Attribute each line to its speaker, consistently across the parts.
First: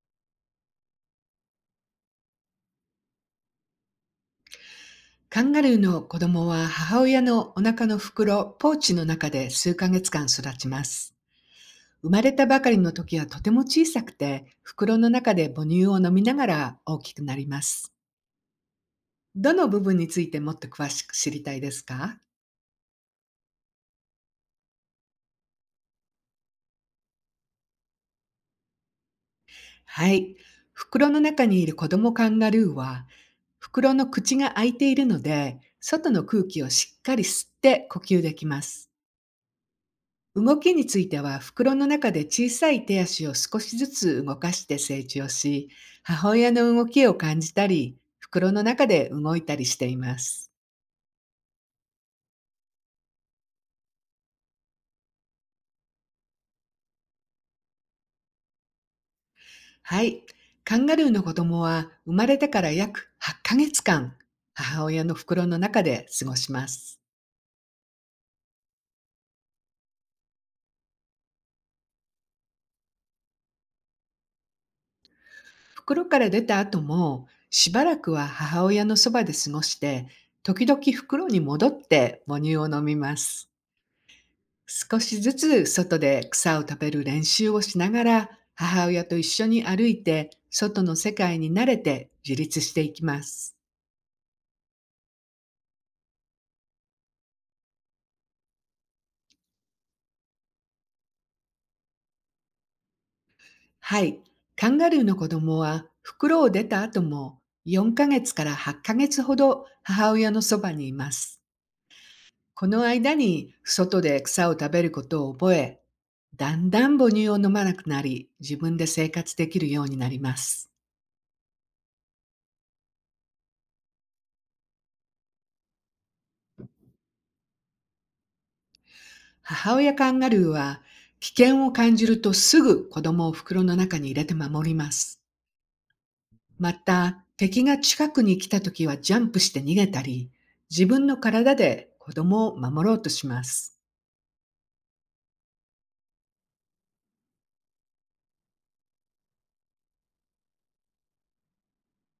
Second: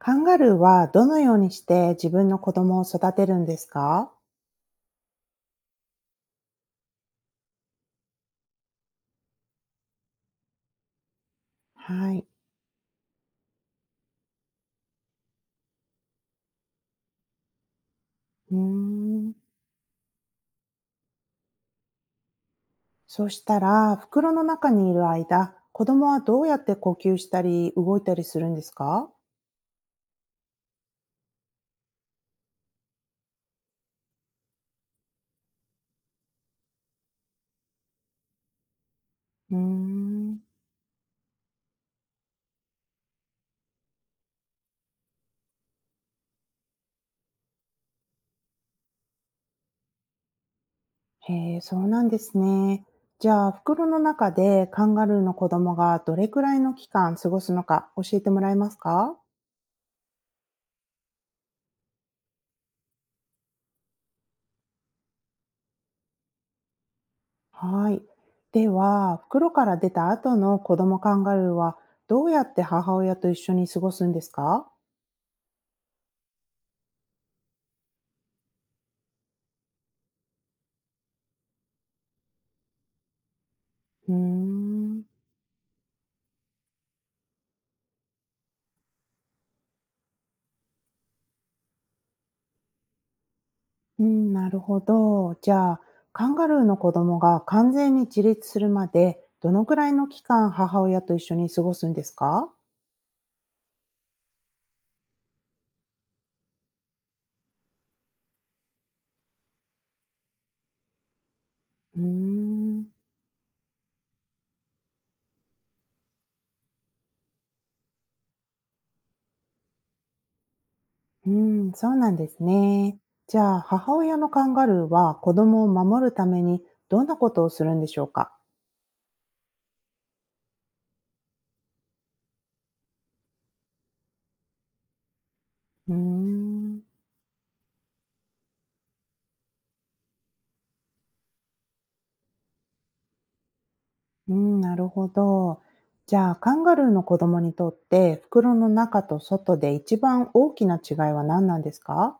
Speaker 1: カンガルーはどのようにして自分の子供を育てるんですか？
Speaker 2: カンガルーの子供は母親のお腹の袋、ポーチの中で数ヶ月間育ちます。生
Speaker 1: は
Speaker 2: ま
Speaker 1: い。
Speaker 2: れたばかりの時はとても小さくて、袋の中で母乳を飲みながら大きくなります。
Speaker 1: うーん。
Speaker 2: どの部分についてもっと詳しく知りたいですか？
Speaker 1: そしたら、袋の中にいる間、子供はどうやって呼吸したり動いたりするんですか？
Speaker 2: はい。袋の中にいる子供カンガルーは、袋の口が開いているので、外の空気をしっかり吸って呼吸できます。
Speaker 1: うーん。
Speaker 2: 動きについては、袋の中で小さい手足を少しずつ動かして成長し、母親の動きを感じたり、袋の中で動いたりしています。
Speaker 1: へえ、そうなんですね。じゃあ、袋の中でカンガルーの子供がどれくらいの期間過ごすのか教えてもらえますか？
Speaker 2: はい。カンガルーの子供は生まれてから約8ヶ月間、母親の袋の中で過ごします。
Speaker 1: はい。では、袋から出た後の子供カンガルーはどうやって母親と一緒に過ごすんですか？
Speaker 2: 袋から出た後も、しばらくは母親のそばで過ごして、時々袋に戻って母乳を飲みます。
Speaker 1: うー
Speaker 2: 少
Speaker 1: ん、
Speaker 2: しずつ外で草を食べる練習をしながら、母親と一緒に歩いて、外の世界に慣れて自立していきます。
Speaker 1: うん、なるほど。じゃあ、カンガルーの子供が完全に自立するまで、どのくらいの期間母親と一緒に過ごすんですか？
Speaker 2: はい。カンガルーの子供は袋を出た後も、4ヶ月から8ヶ月ほど母親のそばにいます。
Speaker 1: うー
Speaker 2: この
Speaker 1: ん、
Speaker 2: 間に外で草を食べることを覚え、だんだん母乳を飲まなくなり、自分で生活できるようになります。
Speaker 1: うん、そうなんですね。じゃあ、母親のカンガルーは子供を守るためにどんなことをするんでしょうか？
Speaker 2: 母親カンガルーは、危険を感じるとすぐ子供を袋の中に入れて守ります。
Speaker 1: うー
Speaker 2: ま
Speaker 1: ん、
Speaker 2: た、敵が近くに来た時はジャンプして逃げたり、自分の体で子供を守ろうとします。
Speaker 1: うん、なるほど。じゃあ、カンガルーの子供にとって袋の中と外で一番大きな違いは何なんですか？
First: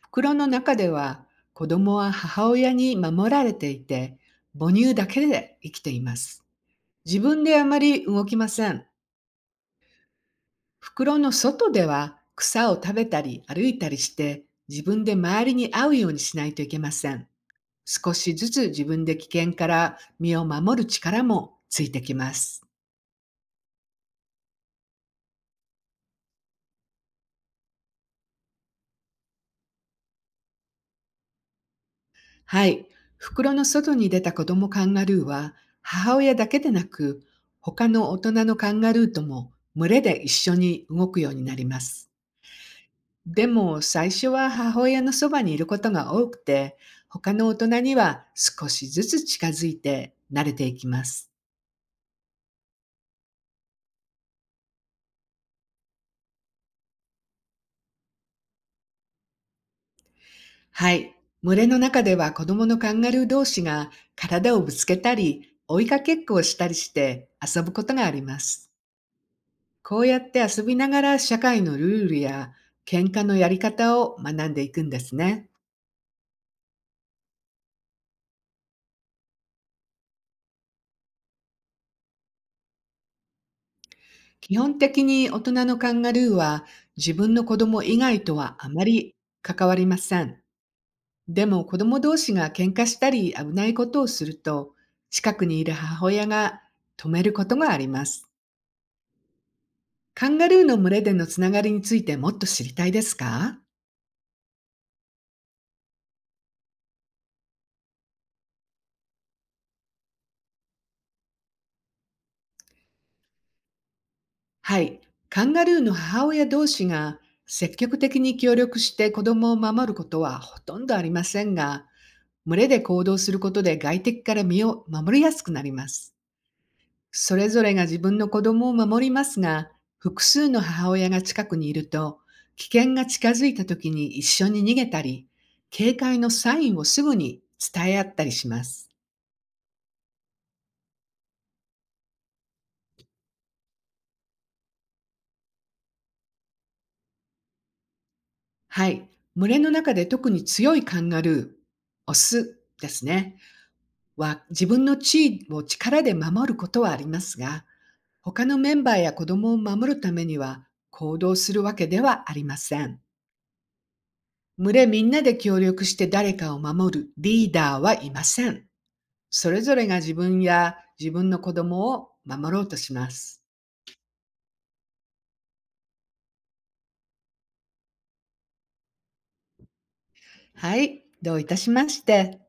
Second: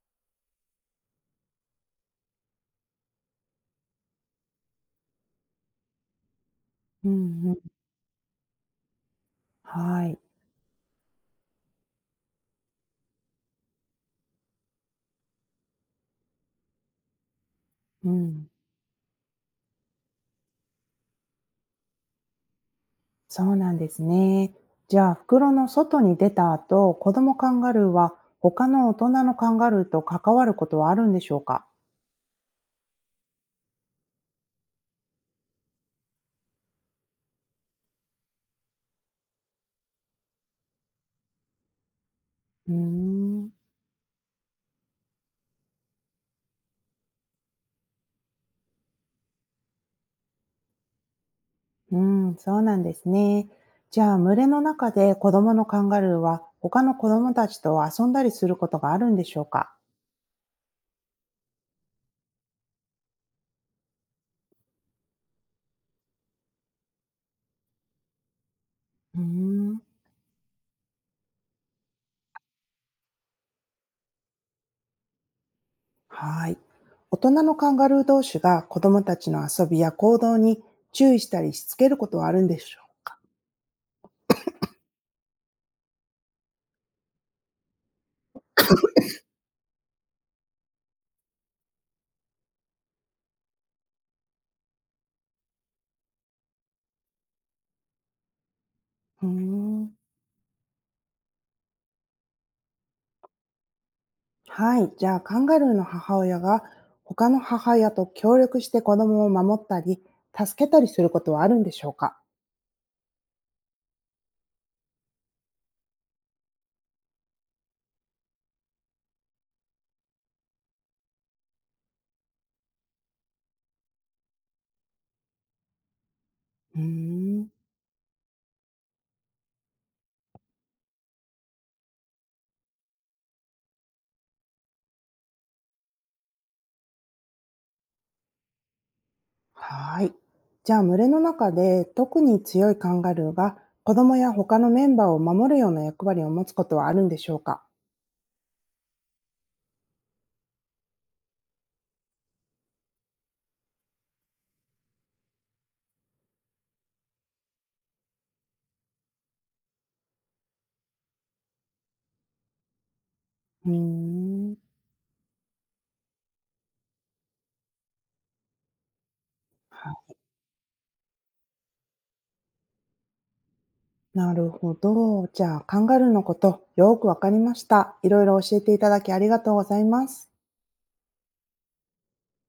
Speaker 2: 袋の中では、子供は母親に守られていて、母乳だけで生きています。
Speaker 1: う
Speaker 2: 自分
Speaker 1: ん、うん、
Speaker 2: であまり動きません。
Speaker 1: はい。
Speaker 2: 袋の外では草を食べたり歩いたりして、自分で周りに会うようにしないといけません。
Speaker 1: う
Speaker 2: 少し
Speaker 1: ん、
Speaker 2: ずつ自分で危険から身を守る力もついてきます。
Speaker 1: そうなんですね。じゃあ、袋の外に出た後、子供カンガルーは他の大人のカンガルーと関わることはあるんでしょうか？
Speaker 2: はい。袋の外に出た子供カンガルーは、母親だけでなく、他の大人のカンガルーとも群れで一緒に動くようになります。
Speaker 1: うー
Speaker 2: で
Speaker 1: ん、
Speaker 2: も最初は母親のそばにいることが多くて、他の大人には少しずつ近づいて慣れていきます。
Speaker 1: うん、そうなんですね。じゃあ、群れの中で子供のカンガルーは他の子供たちと遊んだりすることがあるんでしょうか？
Speaker 2: はい。群れの中では子供のカンガルー同士が体をぶつけたり、追いかけっこをしたりして遊ぶことがあります。
Speaker 1: うーん、
Speaker 2: こうやって遊びながら社会のルールや喧嘩のやり方を学んでいくんですね。
Speaker 1: はい。大人のカンガルー同士が子供たちの遊びや行動に注意したりしつけることはあるんでしょ
Speaker 2: 基本的に大人のカンガルーは自分の子供以外とはあまり関わりません。でも子供同士が喧嘩したり危ないことをすると、近くにいる母親が止めることがあります。
Speaker 1: う？うーん。
Speaker 2: カンガルーの群れでのつながりについてもっと知りたいですか？
Speaker 1: はい。じゃあ、カンガルーの母親が他の母親と協力して子供を守ったり、助けたりすることはあるんでしょうか？
Speaker 2: はい。カンガルーの母親同士が積極的に協力して子供を守ることはほとんどありませんが、群れで行動することで外敵から身を守りやすくなります。
Speaker 1: うー
Speaker 2: そ
Speaker 1: ん。
Speaker 2: れぞれが自分の子供を守りますが、複数の母親が近くにいると、危険が近づいた時に一緒に逃げたり、警戒のサインをすぐに伝え合ったりします。
Speaker 1: はい。じゃあ、群れの中で特に強いカンガルーが子供や他のメンバーを守るような役割を持つことはあるんでしょうか？
Speaker 2: はい。群れの中で特に強いカンガルー、オスですね、は自分の地位を力で守ることはありますが、他のメンバーや子供を守るためには行動するわけではありません。
Speaker 1: うーん。
Speaker 2: 群れみんなで協力して誰かを守るリーダーはいません。それぞれ
Speaker 1: は
Speaker 2: が
Speaker 1: い。
Speaker 2: 自分や自分の子供を守ろうとします。
Speaker 1: なるほど。じゃあ、カンガルーのこと、よくわかりました。いろいろ教えていただきありがとうございます。
Speaker 2: はい。どういたしまして。